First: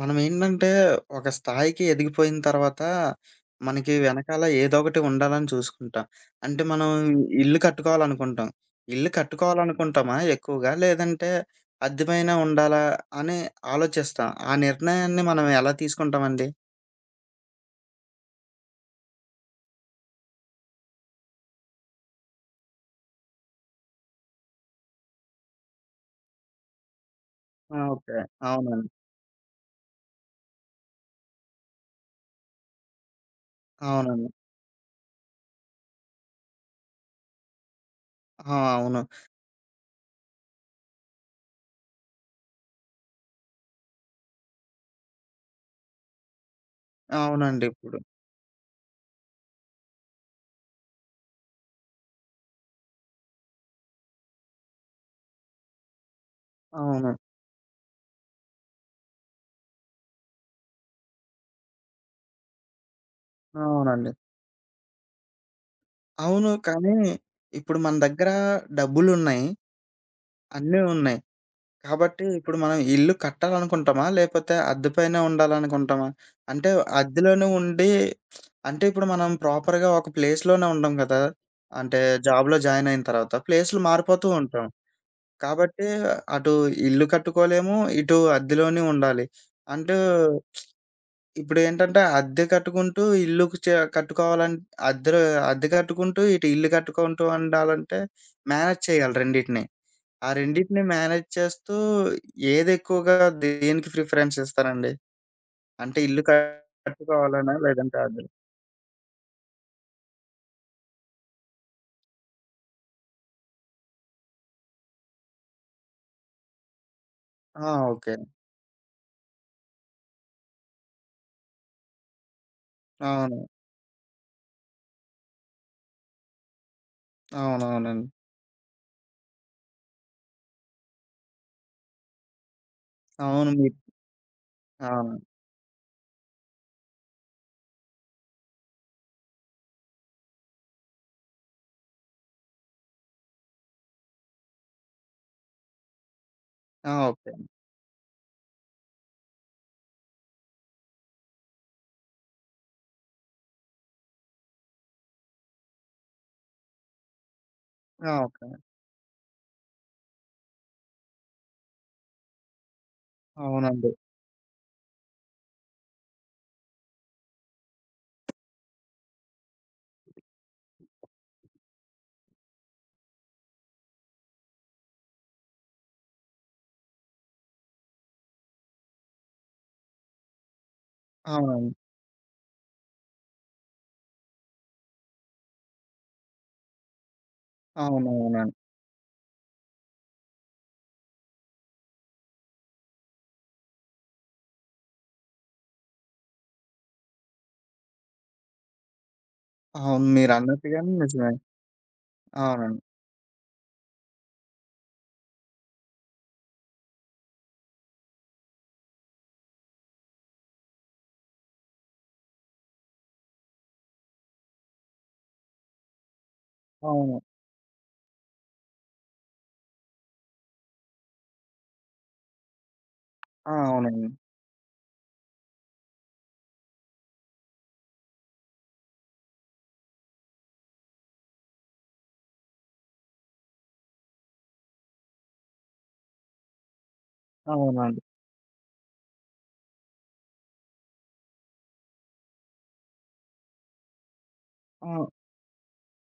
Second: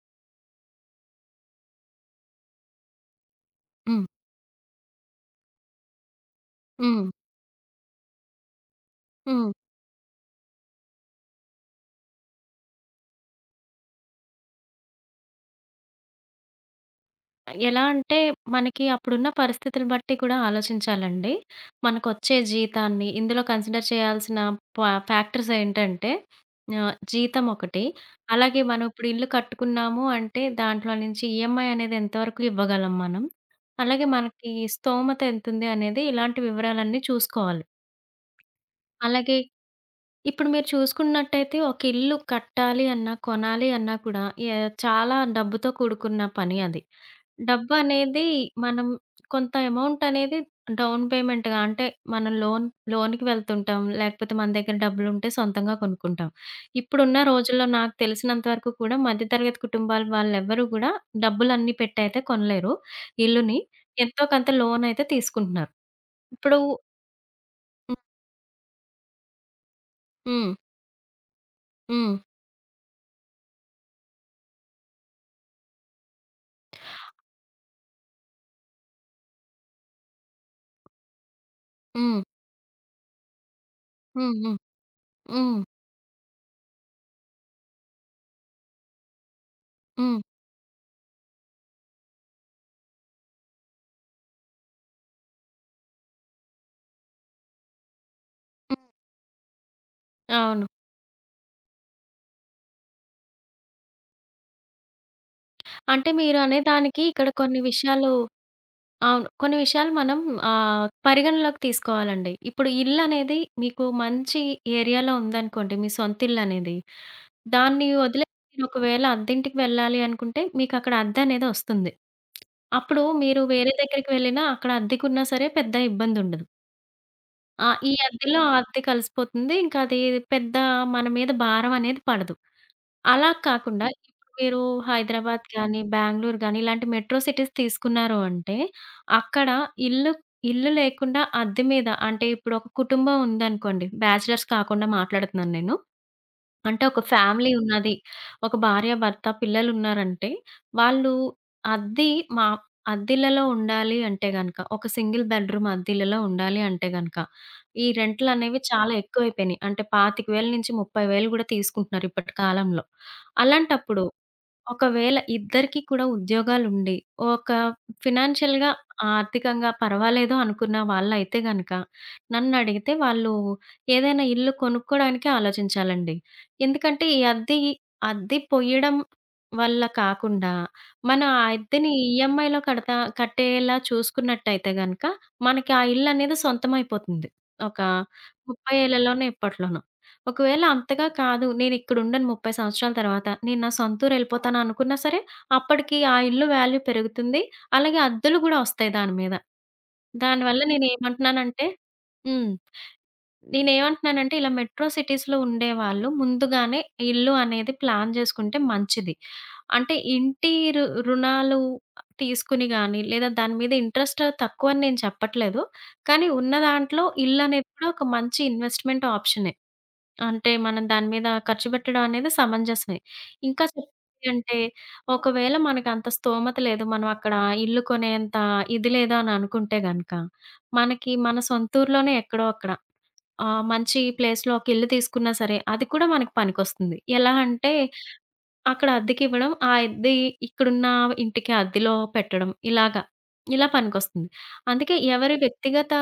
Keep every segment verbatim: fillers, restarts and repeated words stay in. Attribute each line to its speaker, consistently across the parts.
Speaker 1: మనమేంటంటే, ఒక స్థాయికి ఎదిగిపోయిన తర్వాత, మనకి
Speaker 2: హ్మ్.
Speaker 1: వెనకాల ఏదో ఒకటి ఉండాలని చూసుకుంటాం. అంటే మనం
Speaker 2: హ్మ్.
Speaker 1: ఇల్లు కట్టుకోవాలనుకుంటాం. ఇల్లు
Speaker 2: హ్మ్.
Speaker 1: కట్టుకోవాలనుకుంటామా ఎక్కువగా? లేదంటే అద్దె పైన ఉండాలా అని ఆలోచిస్తాం. ఆ నిర్ణయాన్ని మనం ఎలా తీసుకుంటామండి?
Speaker 2: ఎలా అంటే మనకి అప్పుడున్న పరిస్థితులు బట్టి కూడా ఆలోచించాలండి. మనకొచ్చే జీతాన్ని ఇందులో కన్సిడర్ చేయాల్సిన పా ఫ్యాక్టర్స్ ఏంటంటే ఆహ్, జీతం
Speaker 1: ఆ!
Speaker 2: ఒకటి.
Speaker 1: ఓకే.
Speaker 2: అలాగే మనం
Speaker 1: అవునండి.
Speaker 2: ఇప్పుడు ఇల్లు కట్టుకున్నాము అంటే దాంట్లో నుంచి ఈఎంఐ అనేది ఎంతవరకు ఇవ్వగలం మనం. అలాగే
Speaker 1: అవునండి.
Speaker 2: మనకి స్తోమత ఎంతుంది అనేది ఇలాంటి వివరాలన్నీ చూసుకోవాలి.
Speaker 1: ఆ! అవును.
Speaker 2: అలాగే ఇప్పుడు మీరు చూసుకున్నట్టయితే ఒక ఇల్లు కట్టాలి అన్నా, కొనాలి అన్నా కూడా యా చాలా డబ్బుతో కూడుకున్న పని అది.
Speaker 1: అవునండి.
Speaker 2: డబ్బు
Speaker 1: ఇప్పుడు
Speaker 2: అనేది మనం కొంత అమౌంట్ అనేది డౌన్ పేమెంట్‌గా అంటే మనం లోన్ లోన్‌కి వెళ్తుంటాం. లేకపోతే మన దగ్గర డబ్బులుంటే సొంతంగా కొనుక్కుంటాం.
Speaker 1: అవును.
Speaker 2: ఇప్పుడున్న రోజుల్లో నాకు తెలిసినంత వరకు కూడా మధ్య తరగతి కుటుంబాల వాళ్ళెవ్వరూ కూడా డబ్బులన్నీ పెట్టయితే కొనలేరు ఇల్లుని.
Speaker 1: అవునండి.
Speaker 2: ఎంతో కొంత లోన్ అయితే తీసుకుంటున్నారు.
Speaker 1: అవును.
Speaker 2: ఇప్పుడు.
Speaker 1: కానీ ఇప్పుడు మన
Speaker 2: హ్మ్.
Speaker 1: దగ్గర డబ్బులున్నాయి.
Speaker 2: హ్మ్.
Speaker 1: అన్నీ ఉన్నాయి.
Speaker 2: హ్మ్.
Speaker 1: కాబట్టి ఇప్పుడు మనం ఇల్లు కట్టాలనుకుంటామా? లేపోతే అద్దె పైనే ఉండాలనుకుంటామా? అంటే అద్దెలోనే ఉండి అంటే ఇప్పుడు మనం ప్రాపర్‌గా ఒక ప్లేస్‌లోనే ఉండం కదా! అంటే
Speaker 2: హ్మ్.
Speaker 1: జాబ్‌లో జాయిన్ అయిన తర్వాత ప్లేస్‌లు మారిపోతూ
Speaker 2: హ్మ్. హ్మ్.
Speaker 1: ఉంటాం.
Speaker 2: హ్మ్.
Speaker 1: కాబట్టి అటు ఇల్లు కట్టుకోలేము. ఇటు అద్దెలోనే ఉండాలి. అంటూ
Speaker 2: హ్మ్.
Speaker 1: ఇప్పుడేంటంటే అద్దె కట్టుకుంటూ ఇల్లుకు చే కట్టుకోవాలం అద్దె అద్దె కట్టుకుంటూ ఇటు ఇల్లు కట్టుకుంటూ ఉండాలంటే మేనేజ్
Speaker 2: హ్మ్.
Speaker 1: చేయాలి రెండిటిని. ఆ
Speaker 2: అవును.
Speaker 1: రెండిటిని మేనేజ్ చేస్తూ ఏదెక్కువగా దేనికి ప్రిఫరెన్స్ ఇస్తారండి? అంటే
Speaker 2: అంటే
Speaker 1: ఇల్లు
Speaker 2: మీరు అనేదానికి ఇక్కడ
Speaker 1: కట్టుకోవాలనా?
Speaker 2: కొన్ని
Speaker 1: లేదంటే
Speaker 2: విషయాలు.
Speaker 1: అది
Speaker 2: అవును. కొన్ని విషయాలు మనం ఆహ్, పరిగణలోకి తీసుకోవాలండి. ఇప్పుడు ఇల్లనేది మీకు మంచి ఏరియాలో ఉందనుకోండి మీ సొంత ఇల్లనేది.
Speaker 1: ఆ!
Speaker 2: దాన్ని
Speaker 1: ఓకే.
Speaker 2: వదిలేసి మీరొకవేళ అద్దింటికి వెళ్ళాలి అనుకుంటే మీకక్కడ అద్దనేది ఒస్తుంది. అప్పుడు
Speaker 1: అవును.
Speaker 2: మీరు వేరే దగ్గరికి వెళ్ళినా అక్కడ అద్దెకున్నా సరే పెద్ద ఇబ్బందుండదు. ఆ! ఈ
Speaker 1: అవునవునండి.
Speaker 2: అద్దెలో ఆ అద్దె కలిసిపోతుంది. ఇంకది పెద్ద మన మీద భారం అనేది పడదు. అలా
Speaker 1: అవును. మీ
Speaker 2: కాకుండా ఇప్పుడు మీరు
Speaker 1: అవును.
Speaker 2: హైదరాబాద్ గానీ, బెంగుళూరు గానీ ఇలాంటి మెట్రో సిటీస్ తీసుకున్నారు అంటే, అక్కడ ఇల్లు ఇల్లు లేకుండా అద్దె మీద అంటే ఇప్పుడు ఒక కుటుంబం ఉందనుకోండి. బ్యాచిలర్స్ కాకుండా మాట్లాడుతున్నాను నేను. అంటే
Speaker 1: ఆ!
Speaker 2: ఒక
Speaker 1: ఓకే.
Speaker 2: ఫ్యామిలీ ఉన్నది. ఒక భార్య, భర్త, పిల్లలున్నారంటే వాళ్ళు అద్ది మా అద్దిల్లలో ఉండాలి అంటే గనక, ఒక సింగిల్ బెడ్‌రూమ్ అద్దిల్లలో ఉండాలి అంటే గనక, ఈ
Speaker 1: ఆ! ఓకే.
Speaker 2: రెంట్‌లనేవి చాలా ఎక్కువైపోయినియి. అంటే ఇరవై ఐదు వేల నుంచి ముప్ఫై వేల గూడా తీసుకుంటున్నారు ఇప్పటి కాలంలో.
Speaker 1: అవునండి.
Speaker 2: అలాంటప్పుడు ఒకవేళ ఇద్దరికీ కూడా ఉద్యోగాలుండి, ఒక ఫినాన్షియల్‌గా ఆర్థికంగా పర్వాలేదు అనుకున్న వాళ్ళైతే గనక, నన్నడిగితే వాళ్ళు ఏదైనా ఇల్లు కొనుక్కోడానికే ఆలోచించాలండి. ఎందుకంటే ఈ అద్దె అద్దె పొయ్యడం వల్ల కాకుండా, మన ఆ
Speaker 1: అవునండి.
Speaker 2: అద్దెని ఈఎంఐలో కడతా కట్టేలా చూసుకున్నట్టయితే గనక, మనకి ఆ ఇల్లనేది సొంతమైపోతుంది. ఒక
Speaker 1: అవునవునండి.
Speaker 2: ముప్ఫై ఏళ్లలోనో, ఎప్పట్లోనో. ఒకవేళ అంతగా కాదు. నేనిక్కడుండను ముప్ఫై సంవత్సరాల తర్వాత. నేను నా సొంతూరు ఎళ్ళిపోతాననుకున్నా సరే, అప్పటికి ఆ ఇల్లు వాల్యూ పెరుగుతుంది. అలాగే అద్దెలు గూడా ఒస్తాయి దాని మీద.
Speaker 1: అవును.
Speaker 2: దానివల్ల
Speaker 1: మీరన్నట్టుగానే నిజమే.
Speaker 2: నేనేమంటున్నానంటే. హ్మ్.
Speaker 1: అవునండి.
Speaker 2: నేనేమంటున్నానంటే ఇలా మెట్రో సిటీస్‌లో ఉండేవాళ్ళు ముందుగానే ఇల్లు అనేది ప్లాన్ జేసుకుంటే మంచిది. అంటే ఇంటి రు రుణాలు తీసుకుని గాని, లేదా దాని మీద ఇంట్రెస్ట్ తక్కువని నేను చెప్పట్లేదు. కానీ ఉన్న దాంట్లో
Speaker 1: అవును.
Speaker 2: ఇల్లనేది కూడా ఒక మంచి ఇన్వెస్ట్‌మెంట్ ఆప్షనే. అంటే మనం దాని మీద ఖర్చు పెట్టడం అనేది సమంజసమే.
Speaker 1: ఆ!
Speaker 2: ఇంకా చెప్పాలి
Speaker 1: అవునండి.
Speaker 2: అంటే ఒకవేళ మనకంత స్థోమత లేదు. మనం అక్కడ ఇల్లు కొనేంత ఇది లేదు అని అనుకుంటే గనక, మనకి మన సొంత ఊర్లోనే ఎక్కడో అక్కడ ఆహ్, మంచి ప్లేస్‌లో ఒక ఇల్లు తీసుకున్నా సరే అది కూడా మనకు పనికొస్తుంది. ఎలా అంటే
Speaker 1: అవునండి.
Speaker 2: అక్కడ అద్దెకివ్వడం. ఆ అద్దె ఇక్కడున్న ఇంటికి అద్దెలో పెట్టడం. ఇలాగా. ఇలా పనికొస్తుంది.
Speaker 1: ఆ!
Speaker 2: అందుకే ఎవరి వ్యక్తిగత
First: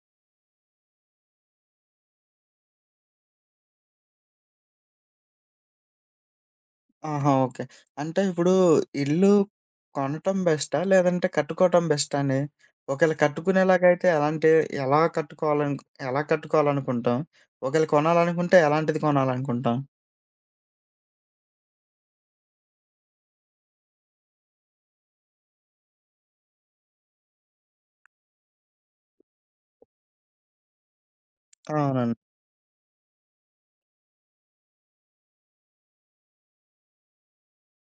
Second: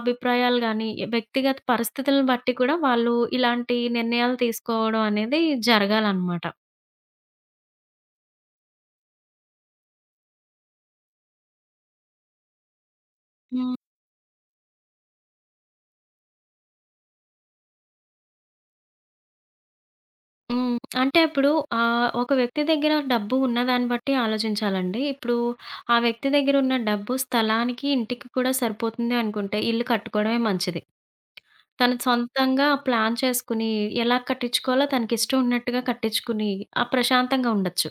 Speaker 2: అభిప్రాయాలు గాని, వ్యక్తిగత పరిస్థితులను బట్టి కూడా వాళ్ళు ఇలాంటి నిర్ణయాలు తీసుకోవడం అనేది జరగాలనమాట.
Speaker 1: ఆహా! ఓకే. అంటే ఇప్పుడు ఇల్లు కొనటం బెస్టా? లేదంటే కట్టుకోవటం బెస్టా అండి? ఒకవేళ
Speaker 2: హ్మ్.
Speaker 1: కట్టుకునేలాగైతే ఎలాంటి ఎలా కట్టుకోవాలనుకు ఎలా కట్టుకోవాలనుకుంటాం? ఒకవేళ కొనాలనుకుంటే ఎలాంటిది కొనాలనుకుంటాం?
Speaker 2: హ్మ్. అంటే ఇప్పుడు ఆహ్, ఒక వ్యక్తి దగ్గర డబ్బు ఉన్నదాన్ని బట్టి ఆలోచించాలండి. ఇప్పుడు ఆ వ్యక్తి దగ్గరున్న డబ్బు స్థలానికి, ఇంటికి కూడా సరిపోతుంది అనుకుంటే ఇల్లు కట్టుకోవడమే మంచిది. తను
Speaker 1: అవునండి.
Speaker 2: సొంతంగా ప్లాన్ చేసుకుని, ఎలా కట్టించుకోవాలో తనకిష్టం ఉన్నట్టుగా కట్టించుకుని, ఆ ప్రశాంతంగా ఉండొచ్చు.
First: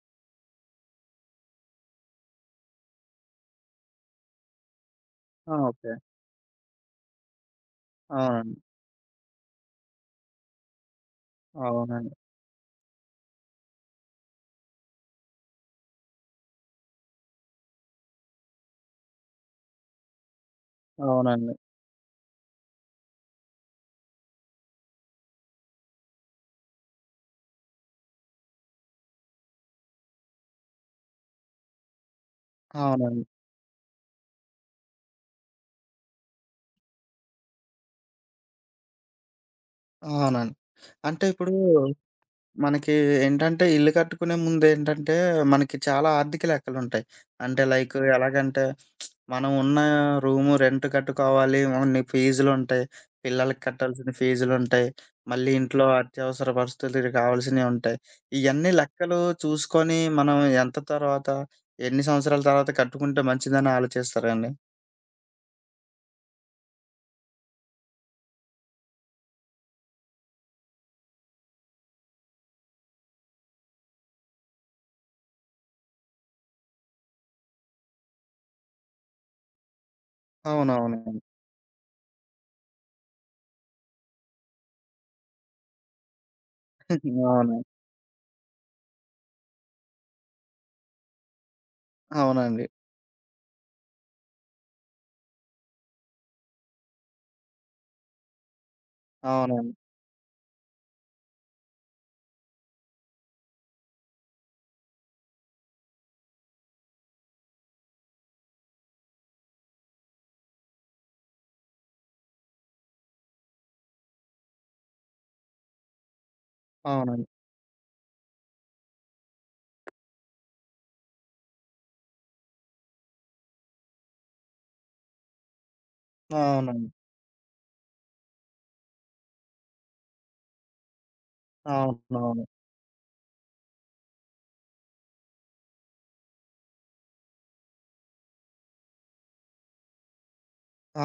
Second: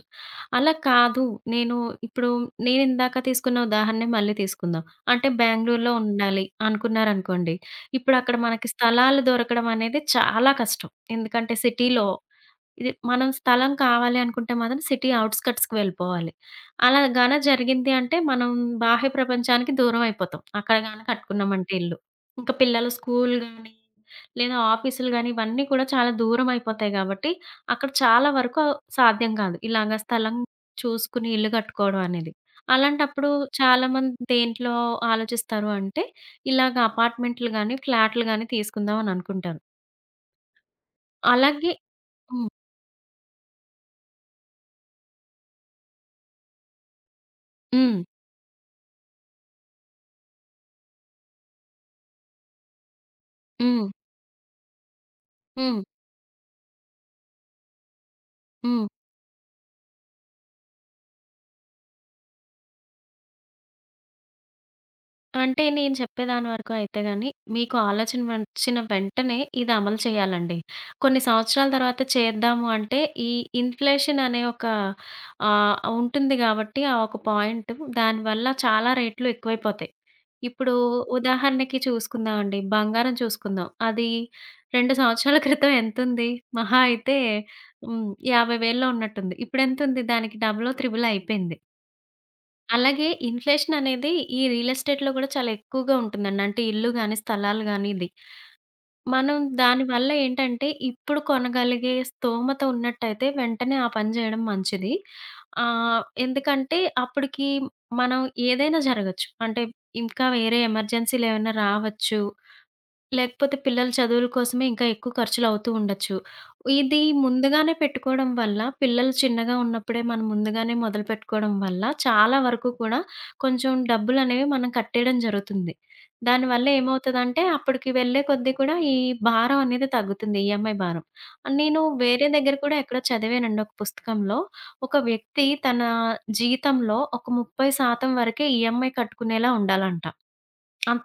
Speaker 2: అలా కాదు, నేను ఇప్పుడు నేనిందాక తీసుకున్న ఉదాహరణే మళ్ళీ తీసుకుందాం. అంటే
Speaker 1: ఆ! ఓకే.
Speaker 2: బెంగుళూరులో ఉండాలి అనుకున్నారనుకోండి. ఇప్పుడు అక్కడ
Speaker 1: అవునండి.
Speaker 2: మనకి స్థలాలు దొరకడం అనేది చాలా కష్టం. ఎందుకంటే సిటీలో
Speaker 1: అవునండి.
Speaker 2: ఇది మనం స్థలం కావాలి అనుకుంటే మాత్రం సిటీ ఔట్‌స్కట్స్‌కి వెళ్ళిపోవాలి. అలా గాన జరిగింది అంటే మనం బాహ్య ప్రపంచానికి దూరం అయిపోతాం. అక్కడ గాన
Speaker 1: అవునండి.
Speaker 2: కట్టుకున్నామంటే ఇల్లు. ఇంకా పిల్లలు స్కూల్ గాని, లేదా ఆఫీసులు గాని ఇవన్నీ కూడా చాలా దూరం అయిపోతాయి కాబట్టి, అక్కడ చాలా వరకు సాధ్యం కాదు. ఇలాగ స్థలం చూసుకుని ఇల్లు కట్టుకోవడం అనేది.
Speaker 1: అవునండి. అవునండి.
Speaker 2: అలాంటప్పుడు చాలామంది దేంట్లో ఆలోచిస్తారు అంటే, ఇలాగ అపార్ట్‌మెంట్లు గాని, ఫ్లాట్లు గాని తీసుకుందాం అని అనుకుంటారు.
Speaker 1: అవునండి. అంటే ఇప్పుడు
Speaker 2: అలాగే. హ్మ్.
Speaker 1: మనకి ఏంటంటే ఇల్లు కట్టుకునే ముందేంటంటే, మనకి చాలా ఆర్థిక లెక్కలుంటాయి. అంటే లైక్
Speaker 2: హ్మ్.
Speaker 1: ఎలాగంటే, మనం ఉన్న రూము రెంట్ కట్టుకోవాలి. ఓన్లీ ఫీజులుంటాయి. పిల్లలకి
Speaker 2: హ్మ్.
Speaker 1: కట్టాల్సిన ఫీజులుంటాయి. మళ్ళీ
Speaker 2: హ్మ్.
Speaker 1: ఇంట్లో అత్యవసర పరిస్థితులకి కావాల్సినయి ఉంటాయి. ఇయన్నీ
Speaker 2: హ్మ్.
Speaker 1: లెక్కలు చూసుకొని మనం ఎంత తర్వాత, ఎన్ని సంవత్సరాల తర్వాత కట్టుకుంటే మంచిదని ఆలోచిస్తారండి.
Speaker 2: అంటే నేను చెప్పేదాని వరకు అయితే గాని, మీకు ఆలోచన వచ్చిన వెంటనే ఇది అమలు చేయాలండి. కొన్ని సంవత్సరాల తర్వాత చేద్దాము అంటే, ఈ ఇన్‌ఫ్లేషన్ అనే ఒక ఆహ్, ఉంటుంది గాబట్టి ఆ ఒక పాయింట్ దానివల్ల చాలా రేట్లు ఎక్కువైపోతాయి. ఇప్పుడు
Speaker 1: అవునవునండి.
Speaker 2: ఉదాహరణకి చూసుకుందామండి. బంగారం చూసుకుందాం. అది రెండు సంవత్సరాల క్రితం ఎంతుంది? మహా అయితే
Speaker 1: అవును.
Speaker 2: హ్మ్. 50,000లో ఉన్నట్టుంది. ఇప్పుడెంతుంది? దానికి డబలో, త్రిబుల్ అయిపోయింది.
Speaker 1: అవునండి.
Speaker 2: అలాగే ఇన్ఫ్లేషన్ అనేది ఈ రియల్ ఎస్టేట్‌లో గూడా చాలా ఎక్కువగా ఉంటుందండి. అంటే ఇల్లు గాని, స్థలాలు గాని ఇది. మనం
Speaker 1: అవునండి.
Speaker 2: దానివల్ల ఏంటంటే ఇప్పుడు కొనగలిగే స్తోమత ఉన్నట్టయితే వెంటనే ఆ పని జేయడం మంచిది. ఆహ్, ఎందుకంటే అప్పటికి మనం ఏదైనా జరగొచ్చు. అంటే ఇంకా వేరే ఎమర్జెన్సీ‌లేమైనా రావచ్చు. లేకపోతే పిల్లల చదువుల కోసమే ఇంకా ఎక్కువ ఖర్చులవుతూ ఉండొచ్చు. ఇది
Speaker 1: అవునండి. అవునండి.
Speaker 2: ముందుగానే పెట్టుకోవడం వల్ల, పిల్లలు చిన్నగా ఉన్నప్పుడే మనం ముందుగానే మొదలుపెట్టుకోవడం వల్ల, చాలా వరకు కూడా కొంచెం డబ్బులనేవి మనం కట్టేయడం జరుగుతుంది. దానివల్ల
Speaker 1: అవునండి.
Speaker 2: ఏమవుతదంటే, అప్పటికి వెళ్ళే కొద్దీ కూడా ఈ భారం అనేది తగ్గుతుంది ఈఎంఐ భారం. నేను వేరే
Speaker 1: అవునవును.
Speaker 2: దగ్గర కూడా ఎక్కడో చదివానండి ఒక పుస్తకంలో. ఒక వ్యక్తి తన జీతంలో ఒక ముప్ఫై శాతం వరకే ఈఎంఐ కట్టుకునేలా ఉండాలంట.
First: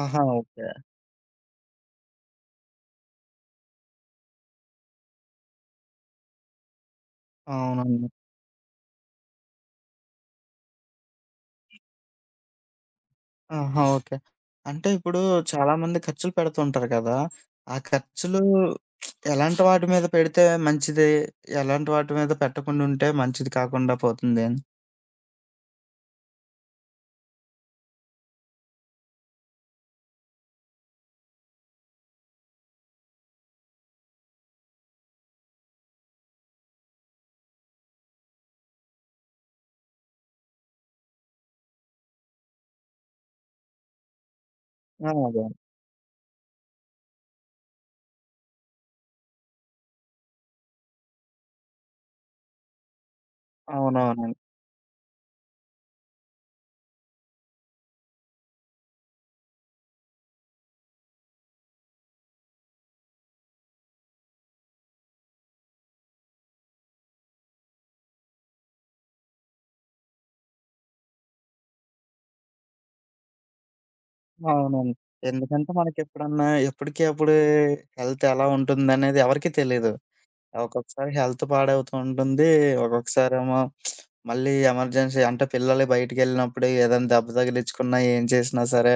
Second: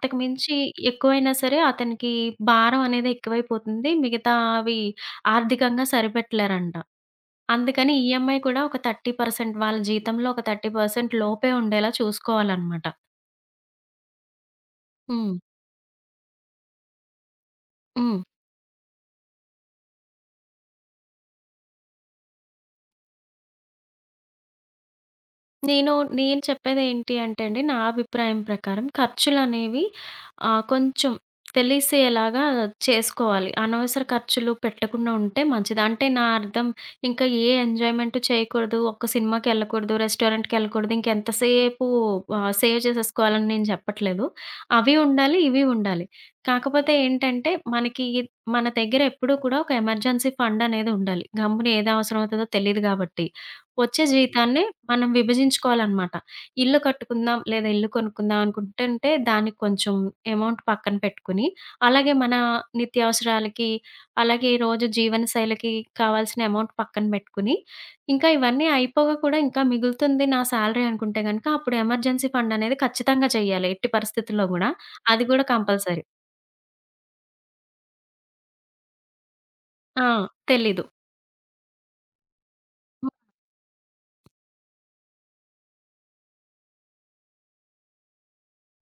Speaker 1: ఆహా! ఓకే.
Speaker 2: ఎక్కువైనా సరే అతనికి భారం అనేది ఎక్కువైపోతుంది. మిగతావి ఆర్థికంగా సరిపెట్టలేరంట. అందుకని
Speaker 1: అవునండి.
Speaker 2: ఈఎంఐ కూడా ఒక ముప్ఫై శాతం వాళ్ళ జీతంలో ఒక ముప్ఫై శాతం లోపే ఉండేలా చూసుకోవాలనమాట.
Speaker 1: ఆహా! ఓకే. అంటే ఇప్పుడు
Speaker 2: హ్మ్.
Speaker 1: చాలామంది ఖర్చులు పెడుతుంటారు కదా! ఆ
Speaker 2: హ్మ్.
Speaker 1: ఖర్చులు ఎలాంటి వాటి మీద పెడితే మంచిది? ఎలాంటి వాటి మీద పెట్టకుండా ఉంటే మంచిది కాకుండా పోతుంది అని?
Speaker 2: నేను, నేను చెప్పేదేంటి అంటే అండి, నా అభిప్రాయం ప్రకారం ఖర్చులనేవి ఆహ్, కొంచెం తెలిసేలాగా చేసుకోవాలి. అనవసర ఖర్చులు పెట్టకుండా ఉంటే మంచిది. అంటే నా అర్థం ఇంకా ఏ ఎంజాయ్‌మెంట్ చేయకూడదు. ఒక్క సినిమాకెళ్ళకూడదు, రెస్టారెంట్‌కెళ్ళకూడదు. ఇంకెంతసేపు ఆహ్, సేవ్ చేసేసుకోవాలని నేను చెప్పట్లేదు. అవి
Speaker 1: ఆ!
Speaker 2: ఉండాలి,
Speaker 1: అదే.
Speaker 2: ఇవి ఉండాలి. కాకపోతే ఏంటంటే, మనకి మన దగ్గర ఎప్పుడూ కూడా ఒక ఎమర్జెన్సీ ఫండ్ అనేది ఉండాలి. గమ్మున ఏది అవసరం అవుతదో తెలీదు గాబట్టి. వచ్చే
Speaker 1: అవునవునండి.
Speaker 2: జీవితాన్ని మనం విభజించుకోవాలనమాట. ఇల్లు కట్టుకుందాం, లేదా ఇల్లు కొనుక్కుందాం అనుకుంటుంటే దానికి కొంచెం అమౌంట్ పక్కన పెట్టుకొని, అలాగే మన నిత్యావసరాలకి, అలాగే ఈ రోజు జీవనశైలికి కావాల్సిన అమౌంట్ పక్కన పెట్టుకొని, ఇంకా ఇవన్నీ అయిపోగా కూడా ఇంకా మిగులుతుంది నా సాలరీ అనుకుంటే గనక, అప్పుడు ఎమర్జెన్సీ ఫండ్ అనేది ఖచ్చితంగా చేయాలి. ఎట్టి పరిస్థితుల్లో గూడా.
Speaker 1: అవునండి.
Speaker 2: అది గూడా
Speaker 1: ఎందుకంటే
Speaker 2: కంపల్సరీ.
Speaker 1: మనకెప్పుడన్నా ఎప్పటికి అప్పుడు హెల్త్ ఎలా ఉంటుందనేది ఎవరికీ తెలీదు.
Speaker 2: ఆ! తెలీదు.
Speaker 1: ఒక్కొక్కసారి హెల్త్ పాడవుతూ ఉంటుంది. ఒక్కొక్కసారేమో మళ్ళీ ఎమర్జెన్సీ అంటే పిల్లలు బయటికెళ్ళినప్పుడు ఏదైనా దెబ్బ తగిలించుకున్నా, ఏం చేసినా సరే,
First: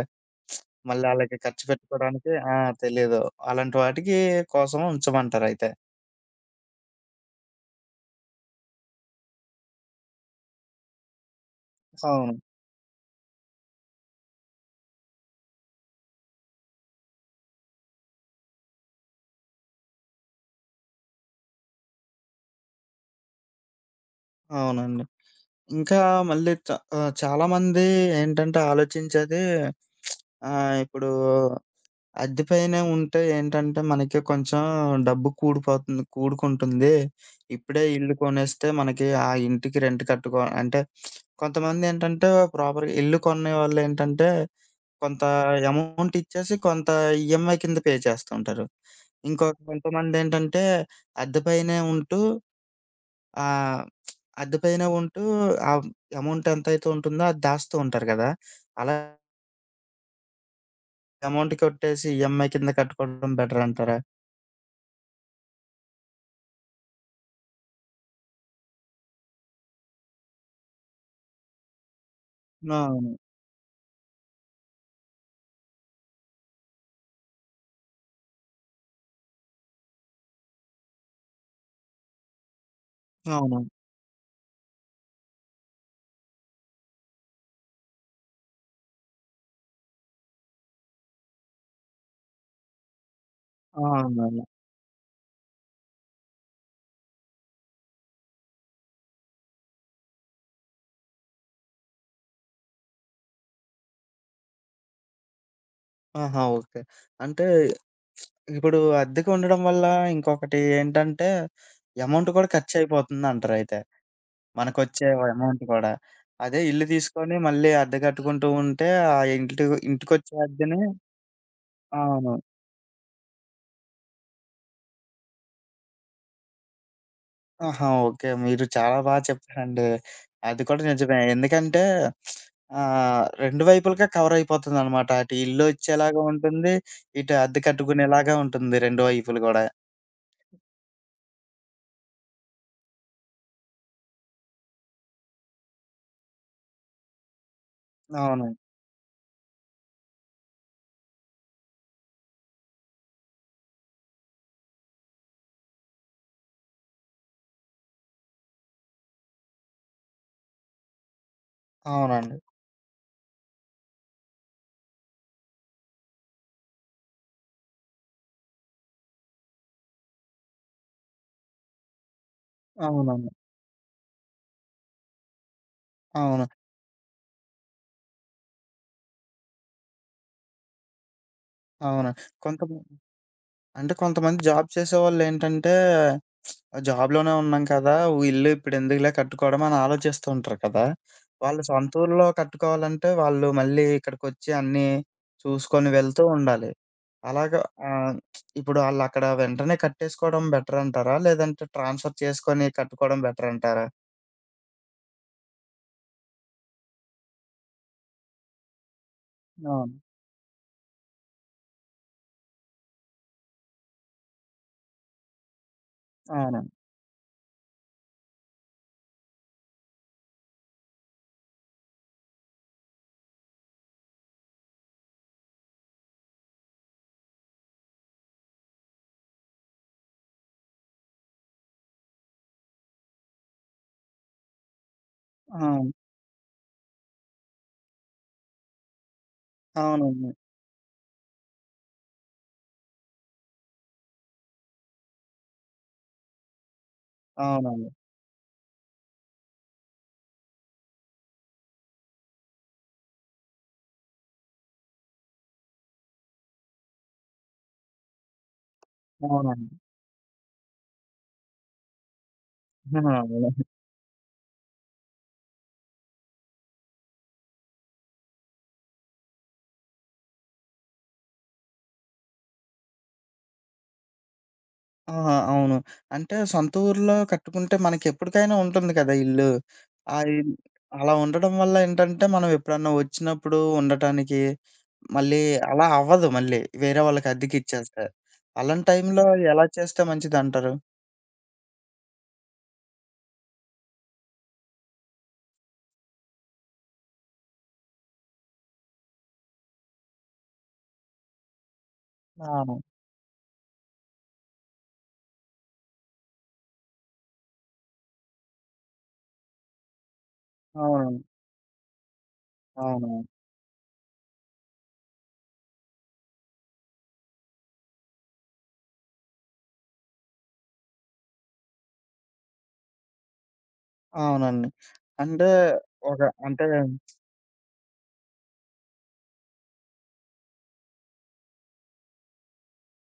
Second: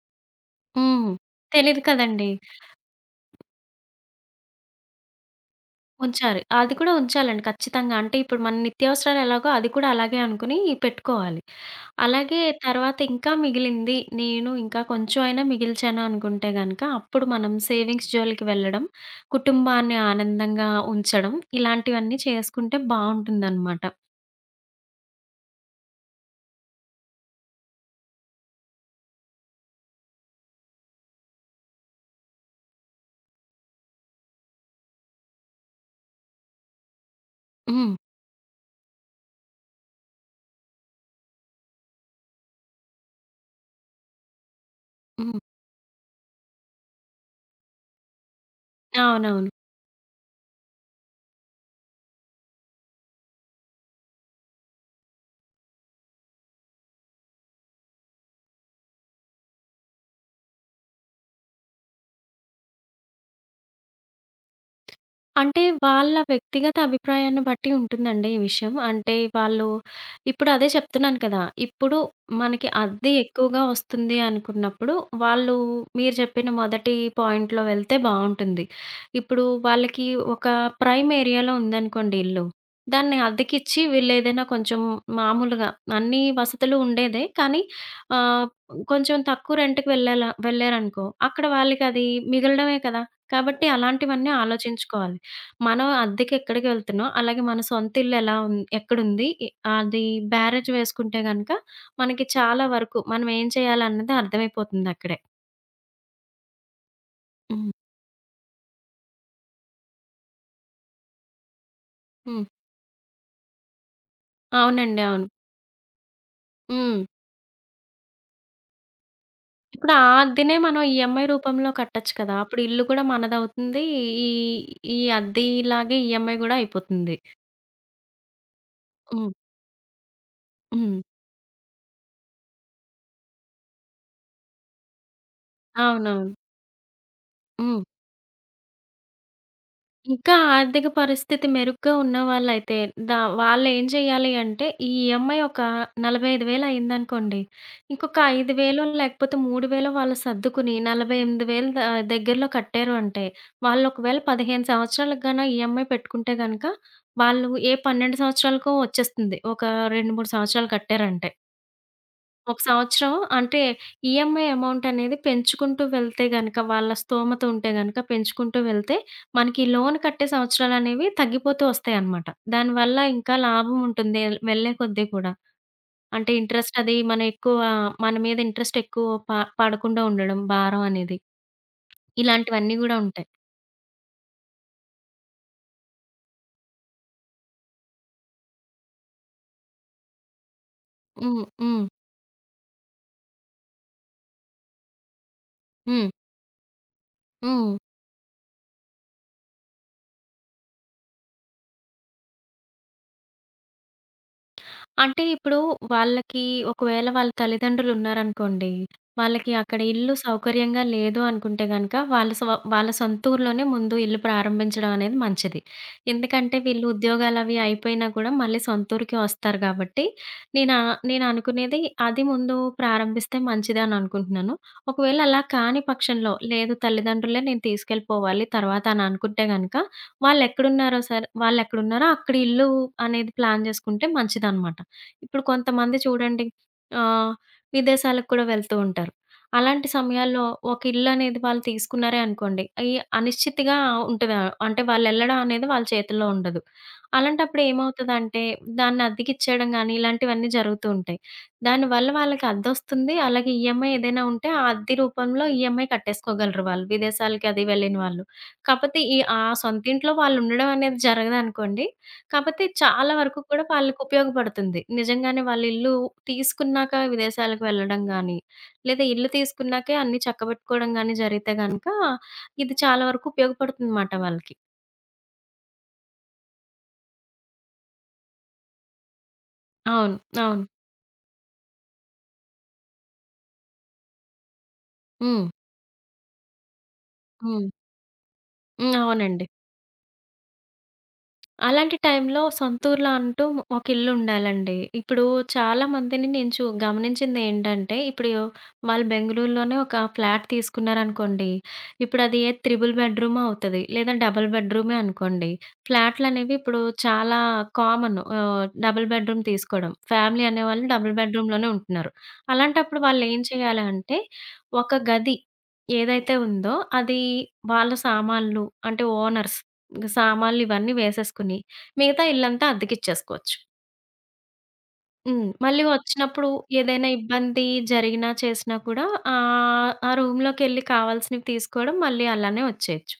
Speaker 1: మళ్ళీ
Speaker 2: హ్మ్.
Speaker 1: ఆళ్ళకి ఖర్చు
Speaker 2: తెలీదు కదండీ!
Speaker 1: పెట్టుకోడానికి ఆ! తెలీదు. అలాంటి వాటికి కోసం ఉంచమంటారయితే.
Speaker 2: ఉంచాలి. అది కూడా ఉంచాలండి ఖచ్చితంగా. అంటే ఇప్పుడు మన నిత్యావసరాలు ఎలాగో అది కూడా అలాగే అనుకుని పెట్టుకోవాలి.
Speaker 1: అవును.
Speaker 2: అలాగే తర్వాత ఇంకా మిగిలింది నేను ఇంకా కొంచెం అయినా మిగిల్చాను అనుకుంటే గనక అప్పుడు మనం సేవింగ్స్ జోలికి వెళ్ళడం, కుటుంబాన్ని ఆనందంగా ఉంచడం ఇలాంటివన్నీ చేసుకుంటే బావుంటుందనమాట.
Speaker 1: అవునండి. ఇంకా మళ్ళీ చ ఆహ్, చాలామంది ఏంటంటే ఆలోచించేది ఆహ్, ఇప్పుడు అద్దె పైన ఉంటే ఏంటంటే, మనకి కొంచెం డబ్బు కూడిపోతుంది కూడుకుంటుంది. ఇప్పుడే
Speaker 2: హ్మ్.
Speaker 1: ఇల్లు కొనేస్తే మనకి ఆ ఇంటికి రెంట్ కట్టుకో అంటే కొంతమందేంటంటే ప్రాపర్‌గా ఇల్లు కొనేవాళ్ళేంటంటే, కొంత
Speaker 2: హ్మ్.
Speaker 1: అమౌంట్ ఇచ్చేసి కొంత ఈఎంఐ కింద పే చేస్తుంటారు. ఇంకో
Speaker 2: అవునవును.
Speaker 1: కొంతమందేంటంటే అద్దె పైనే ఉంటూ ఆహ్, అద్దె పైన ఉంటూ ఆ అమౌంట్ ఎంతైతే ఉంటుందో అది దాస్తూ ఉంటారు కదా! అలా అమౌంట్ కొట్టేసి ఈఎంఐ కింద కట్టుకోవడం బెటర్ అంటారా?
Speaker 2: అంటే వాళ్ళ వ్యక్తిగత అభిప్రాయాన్ని బట్టి ఉంటుందండి ఈ విషయం. అంటే వాళ్ళు ఇప్పుడు అదే చెప్తున్నాను కదా! ఇప్పుడు మనకి
Speaker 1: అవును.
Speaker 2: అద్దె ఎక్కువగా వస్తుంది అనుకున్నప్పుడు వాళ్ళు మీరు చెప్పిన మొదటి పాయింట్‌లో వెళ్తే బావుంటుంది. ఇప్పుడు వాళ్ళకి ఒక ప్రైమ్ ఏరియాలో ఉందనుకోండి ఇల్లు. దాన్ని
Speaker 1: అవునవును.
Speaker 2: అద్దెకిచ్చి వీళ్ళేదైనా కొంచెం మామూలుగా అన్ని వసతులు ఉండేదే. కానీ ఆహ్, కొంచెం తక్కువ రెంట్‌కి వెళ్ళేలా వెళ్ళారనుకో అక్కడ వాళ్ళకది మిగలడమే కదా! కాబట్టి
Speaker 1: ఆ!
Speaker 2: అలాంటివన్నీ
Speaker 1: అవునవును.
Speaker 2: ఆలోచించుకోవాలి. మనం అద్దెకెక్కడికి వెళ్తున్నాం, అలాగే మన సొంత ఇల్లు ఎలా ఉన్ ఎక్కడుంది, ఎ అది బేరేజ్ వేసుకుంటే గనక మనకి చాలా వరకు మనం ఏం చేయాలన్నది అర్థమైపోతుందక్కడే.
Speaker 1: ఆహా! ఓకే. అంటే
Speaker 2: హ్మ్.
Speaker 1: ఇప్పుడు అద్దెకు ఉండడం వల్ల ఇంకొకటి ఏంటంటే, ఎమౌంట్
Speaker 2: హ్మ్.
Speaker 1: కూడా ఖర్చయిపోతుందంటారయితే.
Speaker 2: అవునండి.
Speaker 1: మనకొచ్చే
Speaker 2: అవును.
Speaker 1: ఎమౌంట్ కూడా. అదే ఇల్లు
Speaker 2: హ్మ్.
Speaker 1: తీసుకొని మళ్ళీ అద్దె కట్టుకుంటూ ఉంటే, ఆ ఇంటి
Speaker 2: ఇప్పుడు ఆ
Speaker 1: ఇంటికొచ్చే
Speaker 2: అద్దెనే
Speaker 1: అద్దెని
Speaker 2: మనం ఈఎంఐ రూపంలో కట్టొచ్చు
Speaker 1: అవును.
Speaker 2: కదా! అప్పుడు ఇల్లు కూడా మనదవుతుంది. ఈ ఈ అద్దెలాగే ఈఎంఐ గూడా అయిపోతుంది.
Speaker 1: ఆహా! ఓకే. మీరు చాలా బా
Speaker 2: హ్మ్.
Speaker 1: చెప్పారండి. అది కూడా
Speaker 2: హ్మ్.
Speaker 1: నిజమే. ఎందుకంటే ఆహ్, రెండు వైపులుగా కవరయిపోతుందనమాట. అటు ఇల్లు ఇచ్చేలాగా
Speaker 2: అవునవును.
Speaker 1: ఉంటుంది, ఇటు అద్దె
Speaker 2: హ్మ్.
Speaker 1: కట్టుకునేలాగా ఉంటుంది రెండు వైపులు గూడా.
Speaker 2: ఇంకా ఆర్థిక పరిస్థితి మెరుగ్గా ఉన్నవాళ్ళైతే దా వాళ్ళేం చేయాలి అంటే, ఈ ఈఎంఐ ఒక నలభై ఐదు వేల అయిందనుకోండి. ఇంకొక
Speaker 1: అవును.
Speaker 2: ఐదు వేలు లేకపోతే మూడు వేలు వాళ్ళు సర్దుకుని నలభై ఎనిమిది వేల ద దగ్గరలో కట్టారు అంటే, వాళ్ళు ఒకవేళ పదిహేను సంవత్సరాలకు గాన ఈఎంఐ పెట్టుకుంటే గనక, వాళ్ళు ఏ పన్నెండు సంవత్సరాలకో వచ్చేస్తుంది. ఒక రెండు, మూడు సంవత్సరాలు కట్టారంటే.
Speaker 1: అవునండి.
Speaker 2: ఒక సంవత్సరం అంటే ఈఎంఐ అమౌంట్ అనేది పెంచుకుంటూ వెళ్తే గనక, వాళ్ళ స్తోమత ఉంటే గనక పెంచుకుంటూ వెళ్తే, మనకి లోన్ కట్టే సంవత్సరాలనేవి తగ్గిపోతూ వస్తాయన్నమాట. దానివల్ల
Speaker 1: అవునవును.
Speaker 2: ఇంకా లాభం ఉంటుంది ఎల్ వెళ్ళే కొద్దీ కూడా. అంటే
Speaker 1: అవును.
Speaker 2: ఇంట్రెస్ట్ అది మనం ఎక్కువ మన మీద ఇంట్రెస్ట్ ఎక్కువ ప పడకుండా ఉండడం భారం అనేది.
Speaker 1: అవును.
Speaker 2: ఇలాంటివన్నీ
Speaker 1: కొంతమం
Speaker 2: గూడా ఉంటాయి.
Speaker 1: అంటే కొంతమంది జాబ్ చేసేవాళ్ళేంటంటే, జాబ్‌లోనే ఉన్నాం కదా! ఓ ఇల్లు ఇప్పుడెందుకులే కట్టుకోవడం అని ఆలోచిస్తూ ఉంటారు కదా!
Speaker 2: హ్మ్.
Speaker 1: వాళ్ళు
Speaker 2: హ్మ్.
Speaker 1: సొంత ఊర్లో కట్టుకోవాలంటే వాళ్ళు మళ్ళీ ఇక్కడికొచ్చి అన్నీ చూసుకొని
Speaker 2: హ్మ్.
Speaker 1: వెళ్తూ ఉండాలి. అలాగా
Speaker 2: హ్మ్.
Speaker 1: ఆహ్, ఇప్పుడు ఆళ్ళక్కడ వెంటనే కట్టేసుకోవడం బెటర్ అంటారా? లేదంటే ట్రాన్స్‌ఫర్ చేసుకొని కట్టుకోవడం బెటర్ అంటారా?
Speaker 2: అంటే ఇప్పుడు వాళ్ళకి ఒకవేళ వాళ్ళ తల్లిదండ్రులు ఉన్నారనుకోండి. వాళ్ళకి అక్కడ
Speaker 1: అవును.
Speaker 2: ఇల్లు సౌకర్యంగా లేదు అనుకుంటే గనక, వాళ్ళ స్వ వాళ్ళ సొంత ఊర్లోనే ముందు ఇల్లు ప్రారంభించడం అనేది మంచిది. ఎందుకంటే
Speaker 1: అవునండి.
Speaker 2: వీళ్ళు ఉద్యోగాలవి అయిపోయినా కూడా మళ్ళీ సొంత ఊరికే వస్తారు కాబట్టి, నేనా నేననుకునేది అది ముందు ప్రారంభిస్తే మంచిది అని అనుకుంటున్నాను. ఒకవేళ అలా కాని పక్షంలో, లేదు తల్లిదండ్రులే నేను తీసుకెళ్ళిపోవాలి తర్వాత అని అనుకుంటే గనక, వాళ్ళెక్కడున్నారో సరే వాళ్ళెక్కడున్నారో అక్కడ ఇల్లు అనేది ప్లాన్ జేసుకుంటే మంచిదనమాట. ఇప్పుడు
Speaker 1: అవును.
Speaker 2: కొంతమంది చూడండి ఆహ్, విదేశాలకు కూడా వెళ్తూ ఉంటారు. అలాంటి
Speaker 1: అవునండి.
Speaker 2: సమయాల్లో ఒక ఇల్లనేది వాళ్ళు తీసుకున్నారే అనుకోండి, ఈ అనిశ్చితిగా ఉంటది. అంటే వాళ్ళెళ్ళడం అనేది వాళ్ళ చేతుల్లో ఉండదు. అలాంటప్పుడు
Speaker 1: అవునండి.
Speaker 2: ఏమవుతదంటే దాన్ని అద్దెకిచ్చేయడం గానీ, ఇలాంటివన్నీ జరుగుతూ ఉంటాయి. దానివల్ల వాళ్ళకి అద్దొస్తుంది. అలాగే ఈఎంఐ ఏదైనా ఉంటే ఆ అద్దె రూపంలో ఈఎంఐ కట్టేసుకోగలరు వాళ్ళు. విదేశాలకి అది వెళ్ళిన వాళ్ళు. కాపోతే ఈ ఆ
Speaker 1: అవునండి.
Speaker 2: సొంతింట్లో వాళ్ళుండడం అనేది జరగదనుకోండి, కాపోతే చాలా వరకు
Speaker 1: అవును.
Speaker 2: కూడా వాళ్ళకుపయోగపడుతుంది. నిజంగానే వాళ్ళ ఇల్లు తీసుకున్నాక విదేశాలకు వెళ్ళడం గానీ, లేదా ఇల్లు తీసుకున్నాకే అన్నీ చక్కబెట్టుకోవడం గానీ జరిగితే గనక, ఇది చాలా వరకు ఉపయోగపడుతుందన్నమాట వాళ్ళకి.
Speaker 1: ఆ! అవును. అంటే సొంత ఊర్లో కట్టుకుంటే మనకెప్పటికైనా ఉంటుంది కదా! ఇల్లు.
Speaker 2: అవును.
Speaker 1: ఆ ఇల్
Speaker 2: అవును.
Speaker 1: అలా ఉండడం వల్ల ఏంటంటే, మనం ఎప్పుడన్నా వచ్చినప్పుడు ఉండటానికి, మళ్ళీ
Speaker 2: హ్మ్.
Speaker 1: అలా అవ్వదు మళ్ళీ. వేరే వాళ్ళకి
Speaker 2: హ్మ్.
Speaker 1: అద్దెకిచ్చేస్తే. అలాంటి
Speaker 2: హ్మ్.
Speaker 1: టైంలో
Speaker 2: అవునండి.
Speaker 1: ఎలా చేస్తే మంచిదంటారు?
Speaker 2: అలాంటి టైంలో సొంతూరులో అంటూ ఒక ఇల్లుండాలండి. ఇప్పుడు చాలా మందిని నేను చు గమనించిందేంటంటే, ఇప్పుడు వాళ్ళు బెంగుళూరులోనే ఒక ఫ్లాట్ తీసుకున్నారనుకోండి. ఇప్పుడది ఏ
Speaker 1: అవును.
Speaker 2: త్రిబుల్ బెడ్‌రూమ్ అవుతది. లేదా డబుల్ బెడ్‌రూమే అనుకోండి. ఫ్లాట్‌లనేవి ఇప్పుడు చాలా కామన్ ఆహ్, డబుల్ బెడ్‌రూమ్ తీసుకోవడం. ఫ్యామిలీ అనేవాళ్ళు డబుల్
Speaker 1: అవునండి.
Speaker 2: బెడ్‌రూమ్‌లోనే ఉంటున్నారు. అలాంటప్పుడు
Speaker 1: అవునవును.
Speaker 2: వాళ్ళేం చేయాలి అంటే, ఒక గది ఏదైతే ఉందో అది వాళ్ళ సామాన్లు అంటే ఓనర్స్ ఇంక సామాన్లు ఇవన్నీ వేసేసుకొని, మిగతా ఇల్లంతా అద్దెకిచ్చేసుకోవచ్చు.
Speaker 1: అవునండి.
Speaker 2: హ్మ్.
Speaker 1: అంటే
Speaker 2: మళ్ళీ
Speaker 1: ఒక
Speaker 2: వచ్చినప్పుడు
Speaker 1: అంటే
Speaker 2: ఏదైనా ఇబ్బంది జరిగినా, చేసినా కూడా ఆహ్, ఆ రూమ్‌లోకెళ్ళి కావాల్సినవి తీసుకోవడం, మళ్ళీ అలానే వచ్చేయొచ్చు.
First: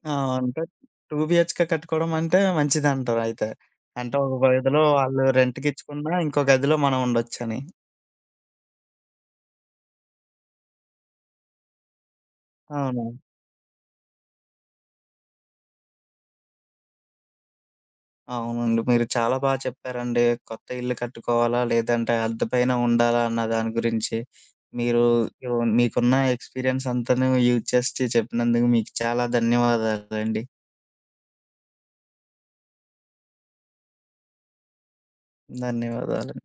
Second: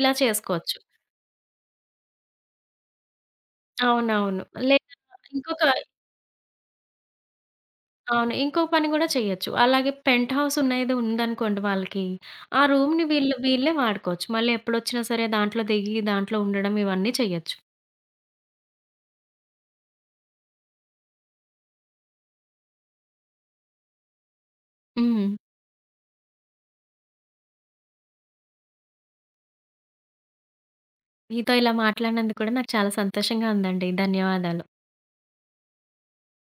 Speaker 2: ఇలా
Speaker 1: ఆ! అంటే
Speaker 2: చేసుకోవచ్చు.
Speaker 1: రెండు బీహెచ్‌కే కట్టుకోవడం అంటే మంచిదంటారయితే. అంటే ఒక
Speaker 2: అవునవును.
Speaker 1: గదిలో
Speaker 2: లేదా
Speaker 1: వాళ్ళు
Speaker 2: ఇంకొక
Speaker 1: రెంట్‌కిచ్చుకున్నా, ఇంకో గదిలో మనం ఉండొచ్చని.
Speaker 2: అవును. ఇంకో పని కూడా చెయ్యొచ్చు. అలాగే పెంట్ హౌస్ ఉన్నది ఉందనుకోండి వాళ్ళకి, ఆ
Speaker 1: అవునా?
Speaker 2: రూమ్‌ని వీళ్ళు వీళ్ళే వాడుకోవచ్చు. మళ్ళీ ఎప్పుడొచ్చినా సరే దాంట్లో దిగి, దాంట్లో ఉండడం ఇవన్నీ చెయ్యొచ్చు.
Speaker 1: అవునండి. మీరు చాలా బా చెప్పారండి. కొత్త ఇల్లు కట్టుకోవాలా? లేదంటే అద్దె పైన ఉండాలా? అన్న దాని గురించి మీరు
Speaker 2: హ్మ్.
Speaker 1: యు మీకున్న ఎక్స్‌పీరియన్స్ అంతాను యూజ్ చేసి చెప్పినందుకు మీకు చాలా ధన్యవాదాలండి.
Speaker 2: మీతో ఇలా మాట్లాడినందుకు కూడా నాకు చాలా సంతోషంగా ఉందండి. ధన్యవాదాలు.
Speaker 1: ధన్యవాదాలు.